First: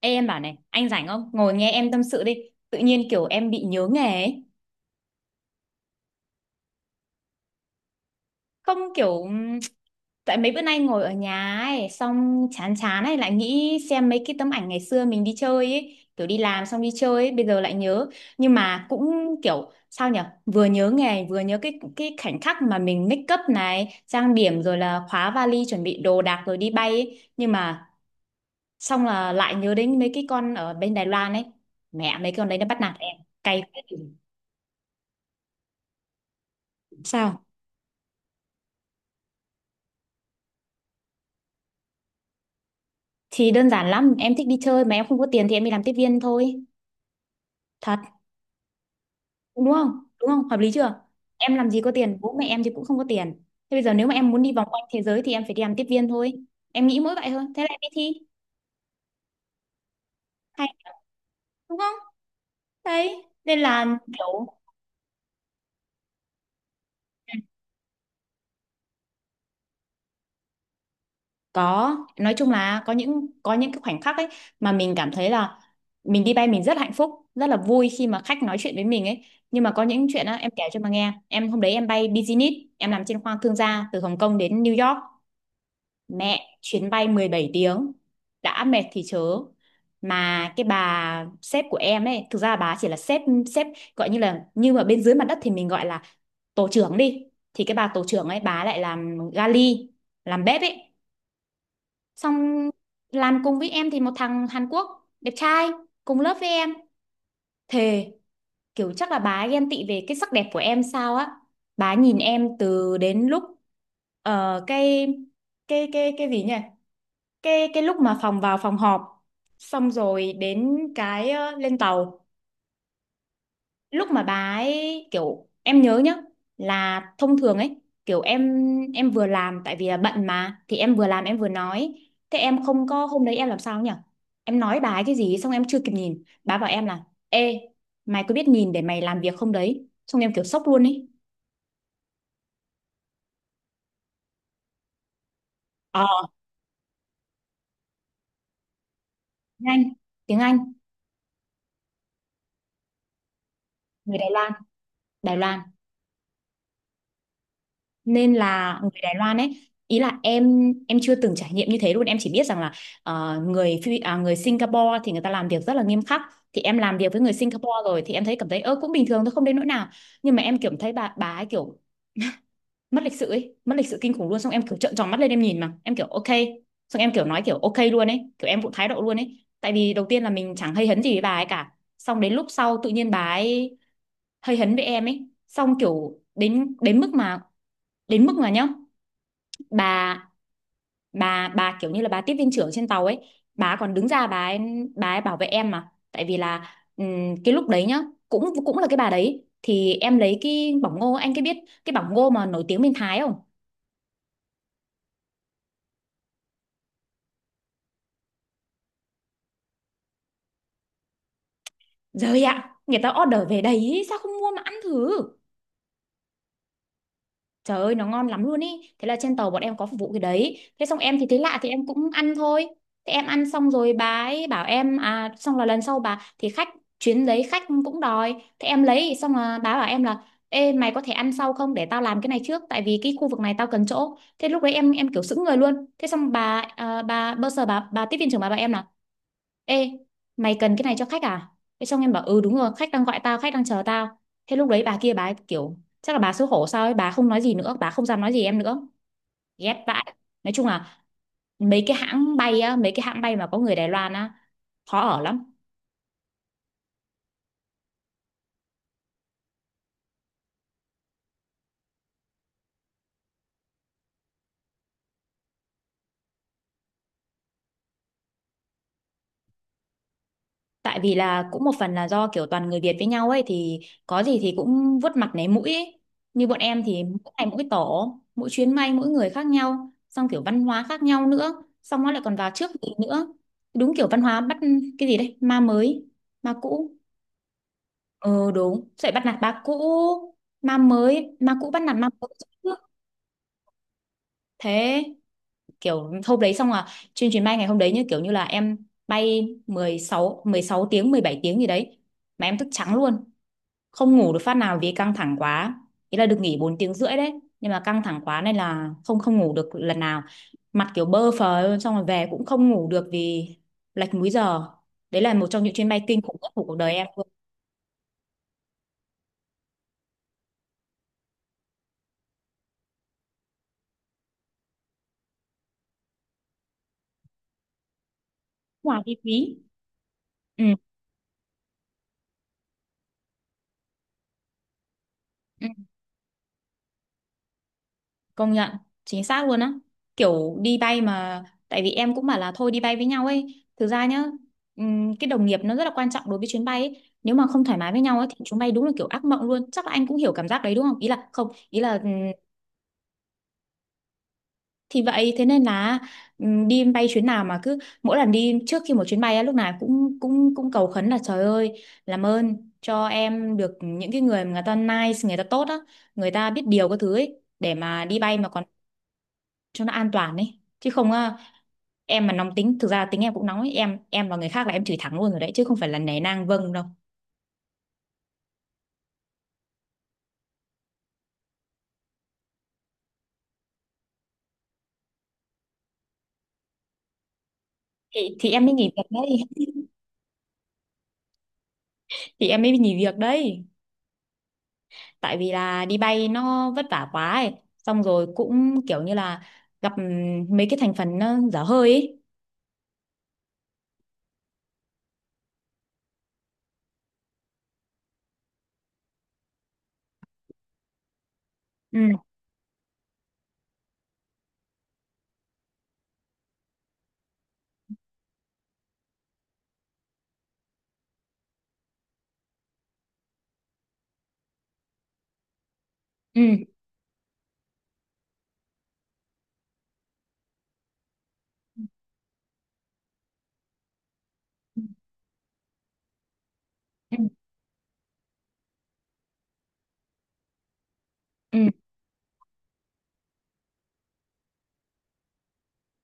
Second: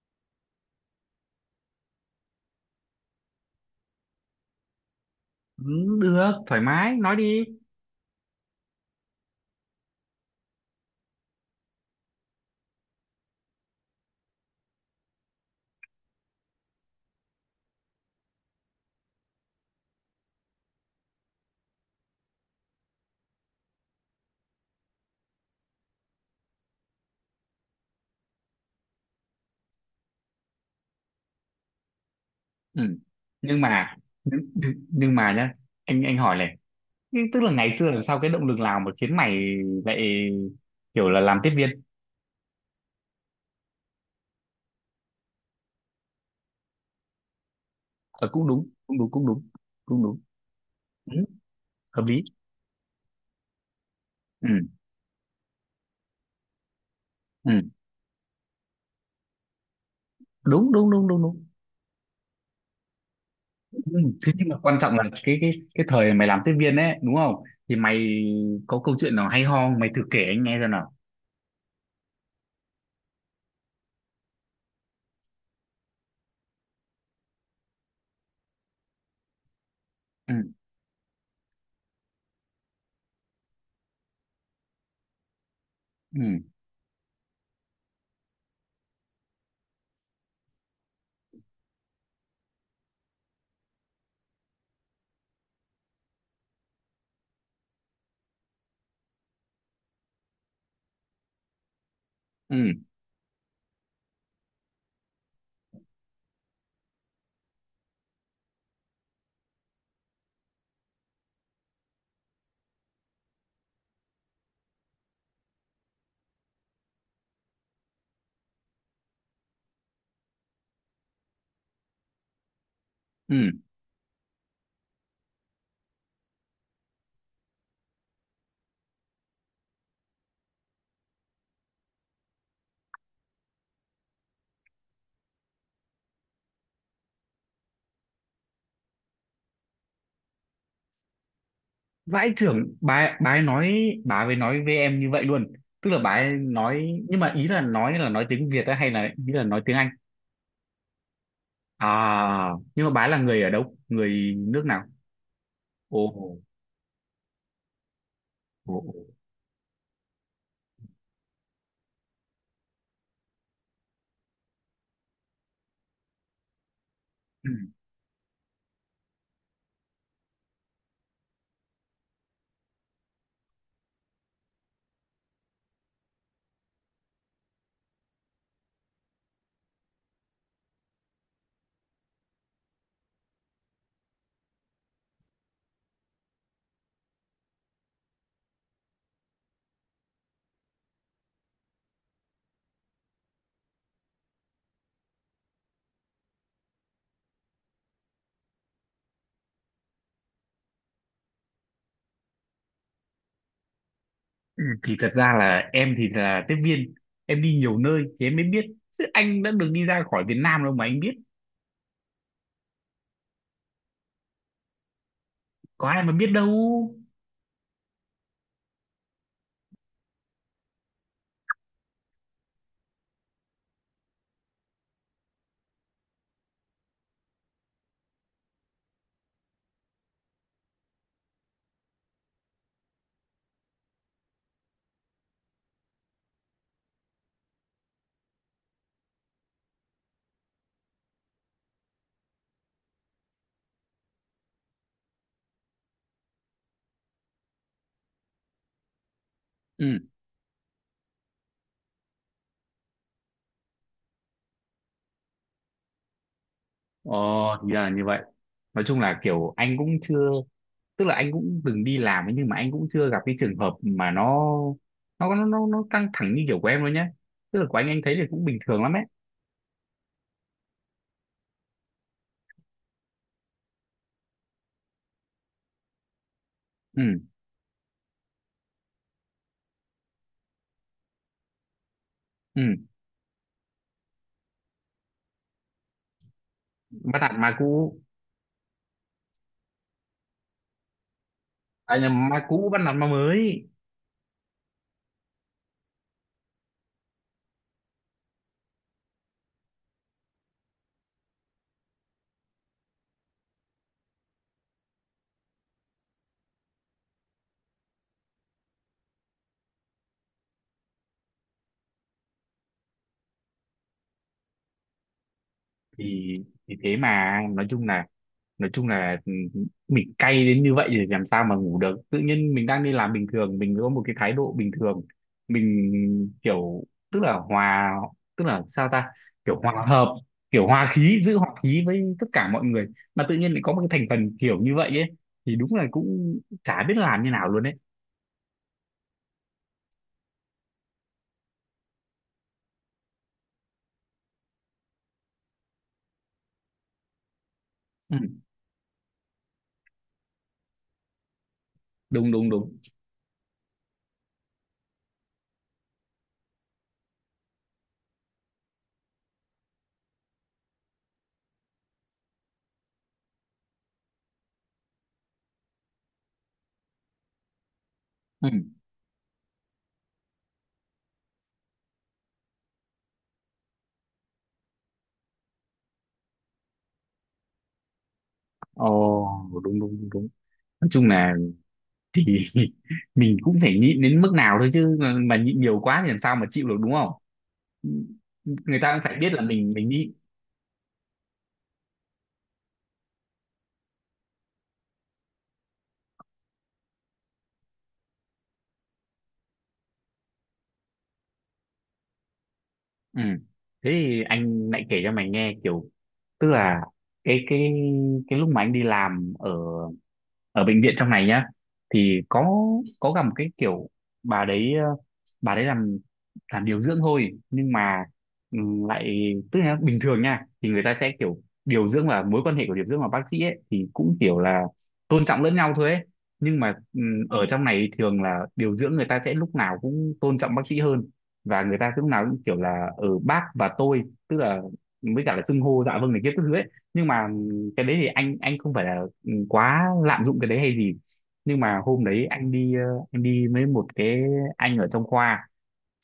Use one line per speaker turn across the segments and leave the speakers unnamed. Ê, em bảo này, anh rảnh không? Ngồi nghe em tâm sự đi. Tự nhiên kiểu em bị nhớ nghề ấy.
Ừ, được thoải mái nói đi
Không kiểu. Tại mấy bữa nay ngồi ở nhà ấy, xong chán chán ấy, lại nghĩ xem mấy cái tấm ảnh ngày xưa mình đi chơi ấy. Kiểu đi làm xong đi chơi ấy, bây giờ lại nhớ. Nhưng mà cũng kiểu, sao nhở. Vừa nhớ nghề, vừa nhớ cái khoảnh khắc mà mình make up này, trang điểm rồi là khóa vali, chuẩn bị đồ đạc rồi đi bay ấy. Nhưng mà xong là lại nhớ đến mấy cái con ở bên Đài Loan ấy. Mẹ, mấy con đấy nó bắt nạt
ừ.
em.
nhưng
Cay phết.
mà nhưng, nhưng mà nhá, anh hỏi này. Nhưng tức
Sao?
là ngày xưa làm sao, cái động lực nào mà khiến mày lại kiểu là làm tiếp viên?
Thì đơn giản lắm, em thích đi chơi mà em không có tiền thì em đi làm tiếp viên thôi. Thật,
Ờ, Cũng đúng, cũng đúng, cũng đúng,
đúng không?
cũng đúng.
Đúng không? Hợp lý chưa?
ừ,
Em làm gì có
Hợp
tiền,
lý.
bố mẹ em thì cũng không có tiền. Thế bây giờ nếu mà em muốn
ừ,
đi vòng quanh thế giới thì em phải đi làm tiếp viên thôi. Em nghĩ mỗi vậy thôi,
ừ.
thế là em đi thi. Hay,
Đúng, đúng, đúng, đúng, đúng.
đúng không? Đấy, nên là
Ừ, thế
kiểu.
nhưng mà quan trọng là cái thời mày làm tiếp viên ấy, đúng không? Thì mày có câu chuyện nào hay ho không? Mày thử kể anh nghe xem nào.
Có, nói chung là có những cái khoảnh khắc ấy mà mình cảm thấy là mình đi bay mình rất hạnh phúc, rất là vui khi mà khách nói chuyện với mình ấy. Nhưng mà có những chuyện á
Ừ,
em kể cho mà nghe. Em hôm đấy em bay business, em làm trên khoang thương gia từ Hồng Kông đến New York.
ừ,
Mẹ, chuyến bay 17 tiếng, đã mệt thì chớ. Mà cái bà sếp của em ấy, thực ra bà chỉ là sếp sếp gọi như là như mà bên dưới mặt đất thì mình gọi là tổ trưởng đi. Thì cái bà tổ trưởng ấy bà lại làm gali, làm bếp ấy, xong
ừ,
làm cùng với em thì một thằng Hàn Quốc đẹp trai cùng lớp với em, thề, kiểu chắc là bà ấy ghen tị về cái sắc đẹp của em sao á, bà nhìn em từ đến lúc ờ, cái cái gì nhỉ, cái lúc mà phòng vào phòng họp, xong rồi đến cái lên tàu,
ừ.
lúc mà bà ấy kiểu em nhớ nhá, là thông thường ấy, kiểu em vừa làm tại vì là bận mà, thì em vừa làm em vừa nói. Thế em không có, hôm đấy em làm sao nhỉ, em nói bà ấy cái gì xong em chưa kịp nhìn, bà bảo em là ê, mày có biết nhìn để mày làm việc không đấy, xong em kiểu sốc luôn ấy.
Vãi chưởng, bà ấy nói, bà ấy nói với em như vậy luôn? Tức là
ờ
bà ấy nói, nhưng mà ý là nói, là nói tiếng Việt á hay là ý là nói
Tiếng
tiếng Anh?
Anh. Tiếng Anh.
À, nhưng mà bà ấy là người ở đâu,
Người Đài
người
Loan.
nước nào?
Đài Loan.
Ồ,
Nên
ồ,
là
ồ.
người Đài Loan ấy, ý là em chưa từng trải nghiệm như thế luôn, em chỉ biết rằng là người Phi- à, người Singapore thì người ta làm việc rất là nghiêm khắc, thì em làm việc với người
Ừ.
Singapore rồi thì em thấy cảm thấy ơ cũng bình thường thôi không đến nỗi nào. Nhưng mà em kiểu thấy bà ấy kiểu mất lịch sự ấy, mất lịch sự kinh khủng luôn, xong em kiểu trợn tròn mắt lên em nhìn mà em kiểu ok, xong em kiểu nói kiểu ok luôn ấy, kiểu em cũng thái độ luôn ấy, tại vì đầu tiên là mình chẳng hay hấn gì với bà ấy cả, xong đến lúc sau tự nhiên bà ấy hơi hấn với em ấy, xong kiểu đến đến mức mà nhá, bà bà kiểu như là bà tiếp viên trưởng trên tàu ấy, bà còn đứng ra, bà ấy bảo vệ em, mà tại vì là cái lúc đấy nhá, cũng cũng là cái bà đấy, thì em lấy cái bỏng ngô, anh cái biết cái bỏng ngô mà nổi tiếng bên Thái không?
Ừ, thì thật ra là em thì là tiếp viên, em đi nhiều nơi thì em mới biết, chứ anh đã được đi ra khỏi Việt Nam đâu mà anh biết.
Rồi ạ, người ta order về đấy sao không mua mà ăn thử.
Có ai mà biết đâu.
Trời ơi nó ngon lắm luôn ý. Thế là trên tàu bọn em có phục vụ cái đấy. Thế xong em thì thấy lạ thì em cũng ăn thôi. Thế em ăn xong rồi bà ấy bảo em. À xong là lần sau bà. Thì khách chuyến đấy khách cũng đòi. Thế em lấy xong là bà bảo em là ê, mày có thể ăn sau không, để tao làm cái này trước, tại vì cái khu vực này tao cần chỗ. Thế lúc đấy em kiểu sững người luôn. Thế xong bà à, bà bơ sờ bà tiếp viên trưởng bà bảo em là ê, mày cần cái này cho khách à? Thế xong em bảo ừ đúng rồi, khách đang gọi tao, khách đang chờ tao. Thế lúc đấy bà kia bà ấy kiểu, chắc là bà xấu hổ sao ấy, bà không nói gì nữa, bà không dám nói gì em nữa. Ghét
ừ
vãi. Nói chung là mấy cái hãng bay á, mấy cái hãng bay mà có người Đài Loan á, khó ở lắm.
ờ, thì ra là như vậy. Nói chung là kiểu anh cũng chưa, tức là anh cũng từng đi làm ấy, nhưng mà anh cũng chưa gặp cái trường hợp mà nó căng thẳng như kiểu của em đâu nhé. Tức là của anh thấy thì cũng bình thường lắm ấy.
Tại vì là cũng một phần là do kiểu toàn người Việt với nhau ấy thì có gì thì cũng vuốt mặt nấy mũi ấy. Như bọn em
Ừ,
thì mỗi ngày mỗi tổ, mỗi chuyến bay mỗi người khác nhau, xong kiểu văn hóa khác nhau nữa, xong nó lại còn vào
ừ.
trước mình nữa. Đúng kiểu văn hóa bắt cái gì đấy, ma mới, ma cũ.
Bắt nạt ma cũ,
Ờ đúng, dạy bắt nạt ba cũ, ma mới, ma cũ bắt nạt
à
ma mới.
nhầm, ma cũ bắt nạt ma mới.
Thế kiểu hôm đấy xong là trên chuyến bay ngày hôm đấy, như kiểu như là em bay 16 tiếng 17 tiếng gì đấy mà em thức trắng luôn, không ngủ được phát nào vì căng thẳng quá. Ý là được nghỉ 4 tiếng rưỡi đấy, nhưng mà căng thẳng quá nên là không không ngủ được lần nào, mặt kiểu bơ phờ luôn, xong rồi về cũng không ngủ được vì lệch múi giờ. Đấy là một trong những chuyến bay kinh
thì
khủng nhất của cuộc
thì
đời
thế
em luôn.
mà, nói chung là, nói chung là, ừ, mình cay đến như vậy thì làm sao mà ngủ được. Tự nhiên mình đang đi làm bình thường, mình có một cái thái độ bình thường, mình kiểu, tức là hòa, tức là sao
Ngoài
ta,
chi phí.
kiểu hòa hợp, kiểu
Ừ,
hòa khí, giữ hòa khí với tất cả mọi người, mà tự nhiên lại có một cái thành phần kiểu như vậy ấy, thì
ừ,
đúng là cũng chả biết làm như nào luôn đấy.
công nhận, chính xác luôn á, kiểu đi bay mà, tại vì em cũng bảo là thôi đi bay với nhau ấy thực ra nhá, cái đồng nghiệp nó rất là quan trọng đối với chuyến bay ấy. Nếu mà không thoải mái với
Ừ,
nhau ấy thì chuyến bay đúng là kiểu ác mộng luôn, chắc là anh cũng hiểu cảm giác đấy đúng không, ý là không, ý là
đúng, đúng, đúng.
thì vậy thế nên là đi bay chuyến nào mà cứ mỗi lần đi trước khi một chuyến bay á lúc nào cũng cũng cũng cầu khấn là trời ơi làm ơn cho em được những cái người mà người ta nice, người ta tốt á, người ta biết điều các thứ ấy để mà đi bay mà
Ừ.
còn cho nó an toàn ấy, chứ không á, em mà nóng tính, thực ra tính em cũng nóng ấy, em và người khác là em chửi thẳng luôn rồi đấy chứ không phải là nể nang vâng đâu.
Ồ, đúng, đúng, đúng, đúng. Nói chung là, thì mình cũng phải nhịn đến mức nào thôi chứ, mà nhịn nhiều quá thì làm sao mà chịu được, đúng không? Ừ.
Thì em mới
Người
nghỉ
ta cũng
việc
phải biết
đấy.
là mình đi.
Thì em mới nghỉ việc đấy, tại vì là đi bay nó vất vả quá ấy. Xong rồi cũng kiểu như là gặp mấy cái thành phần nó dở hơi ấy.
Ừ. Thế thì anh lại kể cho mày nghe kiểu, tức là cái cái cái lúc mà anh đi làm ở, ở bệnh viện trong này nhá,
Ừ,
thì có gặp một cái kiểu bà đấy, bà đấy làm điều dưỡng thôi, nhưng mà ừ, lại tức là bình thường nha thì người ta sẽ kiểu, điều dưỡng và mối quan hệ của điều dưỡng và bác sĩ ấy, thì cũng kiểu là tôn trọng lẫn nhau thôi ấy. Nhưng
ừ,
mà ừ, ở trong này thường là điều dưỡng người ta sẽ lúc nào cũng tôn trọng bác sĩ hơn, và người ta lúc nào cũng kiểu là ở bác và tôi, tức là với cả là xưng hô dạ vâng này kia các thứ ấy. Nhưng
ừ,
mà ừ, cái đấy thì anh không phải là quá lạm dụng cái đấy hay gì.
ừ,
Nhưng mà hôm đấy anh đi anh đi với một cái, anh ở trong khoa,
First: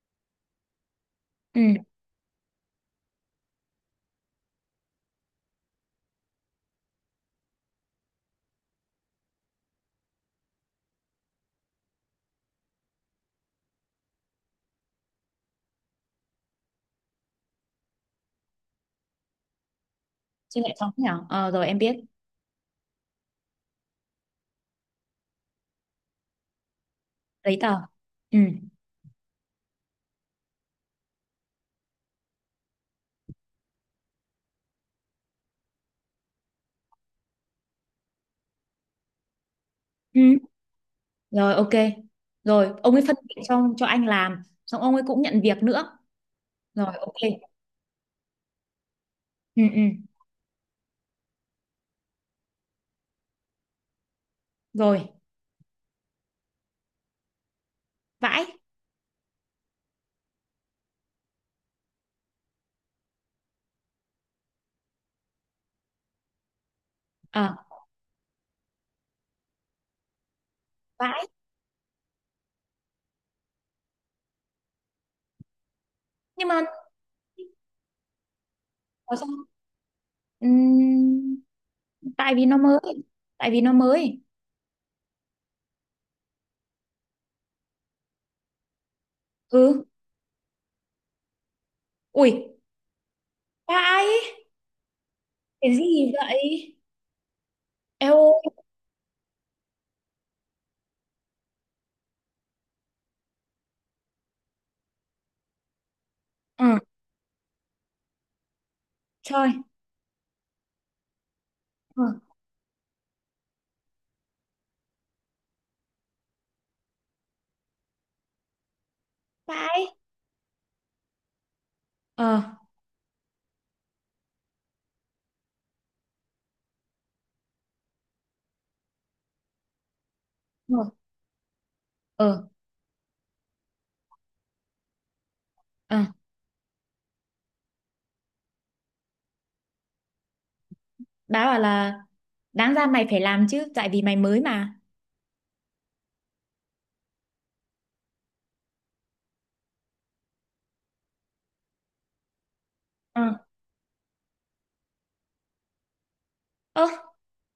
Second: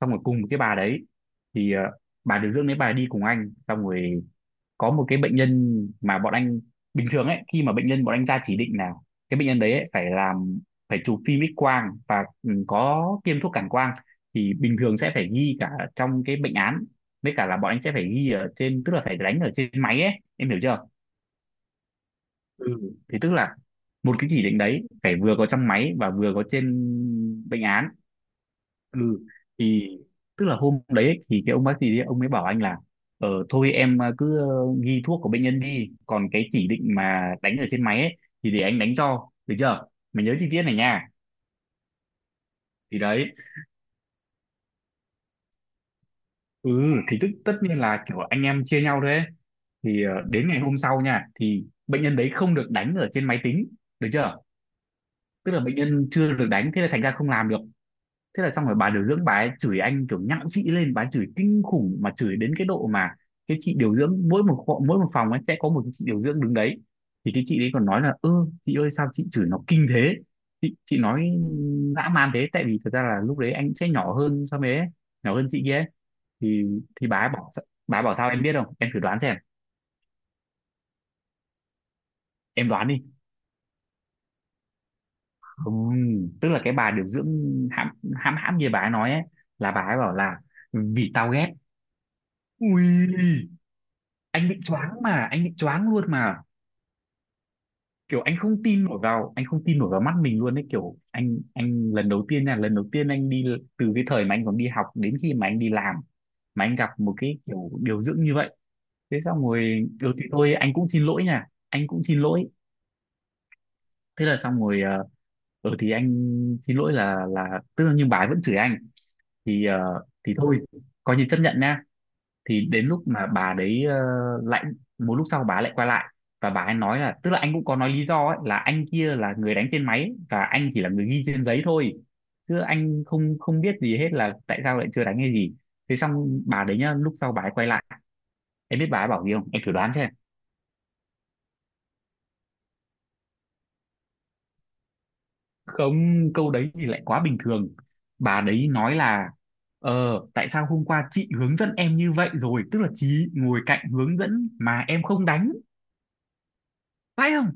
xong rồi cùng một cái bà đấy,
ừ.
thì ờ, bà điều dưỡng đấy bà đi cùng anh, xong rồi có một cái bệnh nhân mà bọn anh, bình thường ấy, khi mà bệnh nhân bọn anh ra chỉ định là cái bệnh nhân đấy ấy, phải làm, phải chụp phim X quang và ừ, có tiêm thuốc cản quang, thì bình thường sẽ phải ghi cả trong cái bệnh án, với cả là bọn anh sẽ phải ghi ở trên, tức là phải đánh ở trên máy ấy, em hiểu
Chứ lại
chưa?
xong thế nào? Ờ, rồi em biết.
Ừ. Thì tức là một cái chỉ định đấy phải vừa có trong máy và vừa có trên
Giấy
bệnh
tờ.
án.
Ừ,
Ừ, thì tức là hôm đấy ấy, thì cái ông bác sĩ đấy, ông ấy bảo anh là, ờ thôi em cứ ghi thuốc của bệnh nhân đi, còn cái chỉ định mà đánh ở trên máy ấy, thì để anh đánh cho, được chưa? Mày nhớ
ừ.
chi tiết này nha.
Rồi, ok. Rồi, ông
Thì
ấy phân
đấy,
việc cho anh làm. Xong ông ấy cũng nhận việc nữa.
ừ,
Rồi,
thì tức
ok.
tất nhiên là kiểu anh em chia nhau đấy.
Ừ, ừ.
Thì ờ, đến ngày hôm sau nha, thì bệnh nhân đấy không được đánh ở trên máy tính, được chưa?
Rồi,
Tức là bệnh nhân chưa được đánh, thế là thành ra không làm được. Thế
vãi.
là xong rồi bà điều dưỡng bà ấy chửi anh kiểu nhặng xị lên, bà ấy chửi kinh khủng, mà chửi đến cái độ mà, cái chị điều dưỡng mỗi một phòng ấy sẽ có một cái chị điều dưỡng đứng đấy, thì cái
Ờ,
chị đấy còn nói là, ơ chị ơi sao chị chửi nó kinh thế, chị
vãi.
nói dã man thế. Tại vì thật ra là lúc đấy anh sẽ nhỏ hơn so với ấy, nhỏ hơn chị kia ấy.
Nhưng mà
thì thì bà ấy bảo, bà ấy bảo sao em biết không, em thử
nói
đoán
sao?
xem.
Ừm, tại vì nó
Em
mới.
đoán đi.
Tại vì nó mới.
Không, tức là cái bà điều dưỡng hãm, hãm như bà ấy nói ấy, là bà
Ừ.
ấy bảo là, vì tao ghét.
Ui,
Ui,
vãi.
anh bị choáng, mà anh bị
Cái
choáng luôn
gì
mà.
vậy? Eo,
Kiểu anh không tin nổi vào, anh không tin nổi vào mắt mình luôn đấy. Kiểu anh lần đầu tiên nha, lần đầu tiên anh đi, từ cái thời mà anh còn đi học đến khi mà anh đi làm, mà anh
ừ,
gặp một cái kiểu điều dưỡng như vậy. Thế xong
trời,
rồi ừ thì thôi anh cũng xin lỗi nha, anh cũng
ừ,
xin lỗi. Thế là xong rồi ờ, ừ thì anh xin lỗi, là tức là, nhưng bà ấy vẫn chửi anh, thì
vãi,
ờ, thì thôi coi như chấp nhận nha.
ờ,
Thì đến lúc mà bà đấy ờ, lại một lúc sau bà lại quay lại, và bà ấy nói là, tức là anh cũng có nói lý do ấy, là anh kia là người đánh trên máy và anh
ừ.
chỉ là người ghi trên giấy thôi,
Ờ,
chứ anh không, không biết gì hết là tại sao lại chưa đánh hay gì. Thế
ờ,
xong bà đấy nhá, lúc sau bà ấy quay lại, em biết bà ấy bảo gì không, em thử đoán xem.
bà bảo là đáng ra mày phải làm chứ, tại vì mày mới mà.
Không, câu đấy thì lại quá bình thường. Bà đấy nói là, ờ tại sao hôm qua chị hướng dẫn em như vậy rồi, tức là chị
Ừ.
ngồi cạnh hướng dẫn mà em không đánh,
Ơ,
phải không?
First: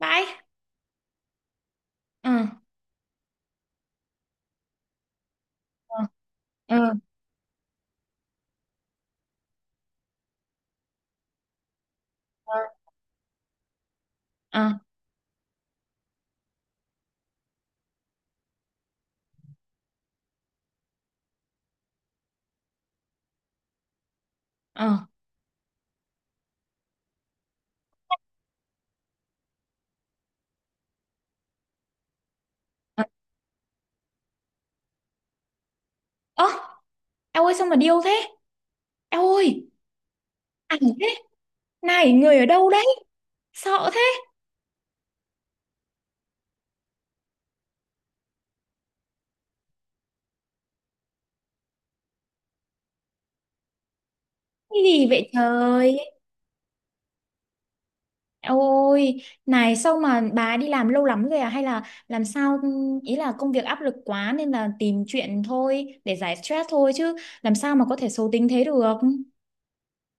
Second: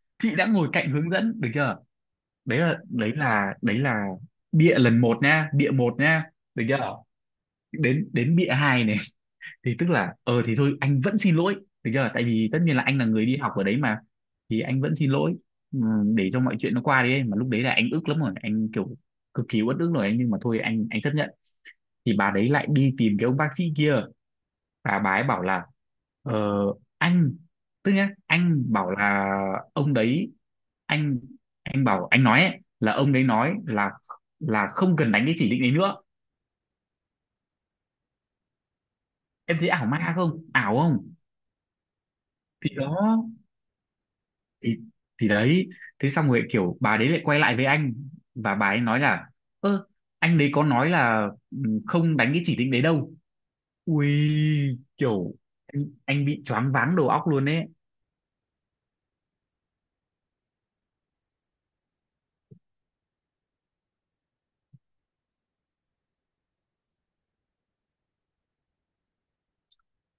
vãi.
Chị đã ngồi cạnh hướng dẫn, được chưa?
Ờ.
Đấy là bịa lần một nha, bịa một
Ừ.
nha, được chưa?
Ừ. Ừ.
Ờ, đến đến bịa hai này. Thì tức là ờ thì thôi anh vẫn xin lỗi, được chưa? Tại vì
Ờ.
tất nhiên là anh là người đi học ở đấy mà, thì
Ờ.
anh vẫn xin lỗi. Ừ, để cho mọi chuyện nó qua đi ấy. Mà lúc đấy là anh ức lắm rồi, anh kiểu cực kỳ uất ức rồi anh, nhưng mà thôi anh chấp nhận. Thì bà đấy lại đi tìm cái ông bác sĩ kia,
Ờ.
và bà ấy bảo là, ờ, anh, tức nhá, anh bảo là ông đấy, anh anh bảo anh nói ấy, là ông đấy nói là không cần đánh cái chỉ định đấy nữa.
Ơ. Eo ơi sao mà điêu thế. Eo
Em
ơi.
thấy ảo ma không, ảo
Ảnh
không?
thế. Này người ở đâu
Thì
đấy.
đó,
Sợ thế.
thì thì đấy. Thế xong rồi kiểu bà đấy lại quay lại với anh, và bà ấy nói là, ơ anh đấy có nói là ừ, không đánh cái chỉ định đấy đâu. Ui,
Cái gì vậy
kiểu
trời.
anh bị choáng váng đầu óc luôn ấy.
Ôi, này sao mà bà đi làm lâu lắm rồi à? Hay là làm sao, ý là công việc áp lực quá nên là tìm chuyện thôi để giải stress thôi, chứ làm sao mà có thể xấu tính thế được?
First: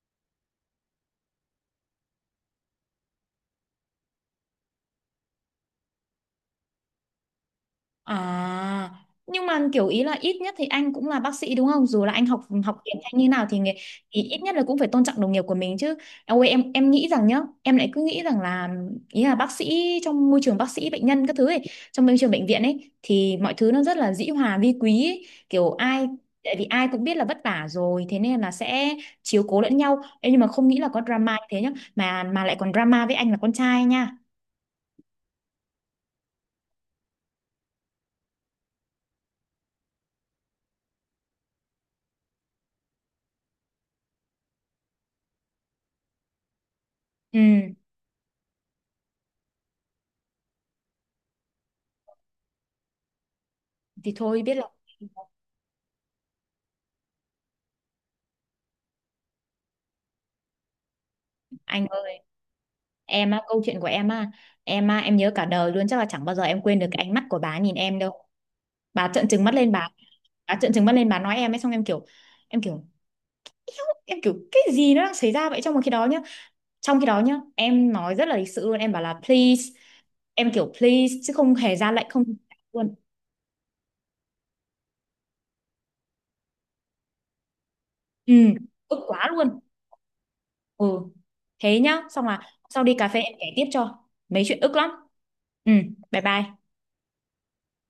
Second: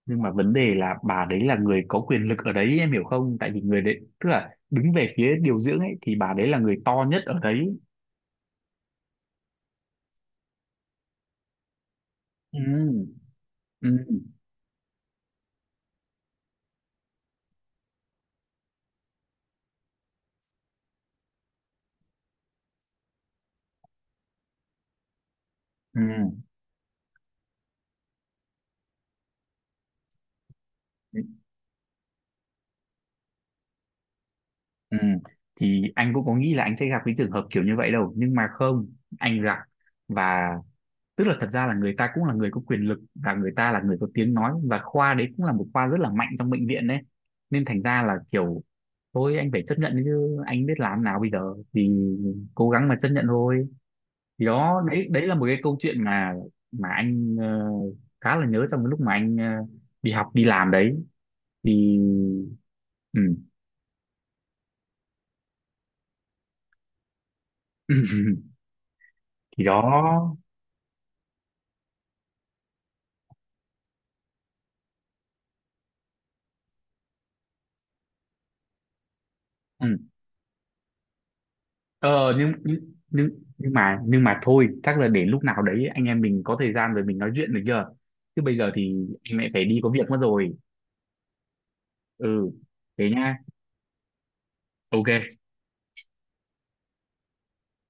Nhưng mà vấn đề là bà đấy là người có quyền lực ở đấy, em hiểu không, tại vì người đấy tức là đứng về phía điều dưỡng ấy, thì bà đấy là người to nhất ở đấy.
À, nhưng mà kiểu ý là ít nhất thì anh cũng là bác sĩ đúng không? Dù là anh học
Ừ,
học tiếng hay như nào thì, nghề-
ừ.
thì ít nhất là cũng phải tôn trọng đồng nghiệp của mình chứ. Ôi em nghĩ rằng nhá, em lại cứ nghĩ rằng là, ý là bác sĩ trong môi trường bác sĩ bệnh nhân các thứ ấy, trong môi trường bệnh viện ấy thì mọi thứ nó rất là dĩ hòa vi quý ấy. Kiểu ai,
ừ
tại vì ai cũng biết là vất vả rồi thế nên là sẽ chiếu cố lẫn nhau. Ê, nhưng mà không nghĩ là có drama như thế nhá, mà lại còn drama với anh là con trai nha.
ừ Thì anh cũng có nghĩ là anh sẽ gặp cái trường hợp kiểu như vậy đâu, nhưng mà không, anh gặp, và tức là thật ra là người ta cũng là người có quyền lực, và người ta là người có tiếng nói, và khoa đấy cũng là một khoa rất là mạnh trong bệnh viện đấy, nên
Ừ,
thành ra là kiểu, thôi anh phải chấp nhận chứ anh biết làm nào bây giờ, thì cố gắng mà chấp nhận thôi.
thì thôi
Thì
biết là.
đó, đấy đấy là một cái câu chuyện mà anh ờ, khá là nhớ trong cái lúc mà anh ờ, đi học đi làm đấy.
Anh
Thì
ơi,
ừ.
em á, câu chuyện của em á, em á, em nhớ cả đời luôn, chắc là chẳng bao giờ em quên được cái ánh mắt của bà nhìn em đâu. Bà trợn trừng mắt
Thì
lên
đó.
bà trợn trừng mắt lên bà nói em ấy, xong em kiểu em kiểu cái gì nó đang xảy ra vậy trong một khi đó nhá. Trong khi đó nhá, em nói rất là lịch sự luôn, em bảo là please,
Ừ.
em kiểu please chứ không hề ra lệnh không
Ờ
luôn.
nhưng nhưng mà thôi, chắc là để lúc nào đấy anh em mình có thời gian rồi mình nói chuyện, được chưa?
Ừ,
Chứ bây giờ
ức
thì
quá
anh lại
luôn.
phải đi có việc mất rồi.
Ừ. Thế nhá, xong là
Ừ,
sau đi cà
thế
phê em
nha.
kể tiếp cho. Mấy chuyện ức lắm.
OK.
Ừ, bye bye.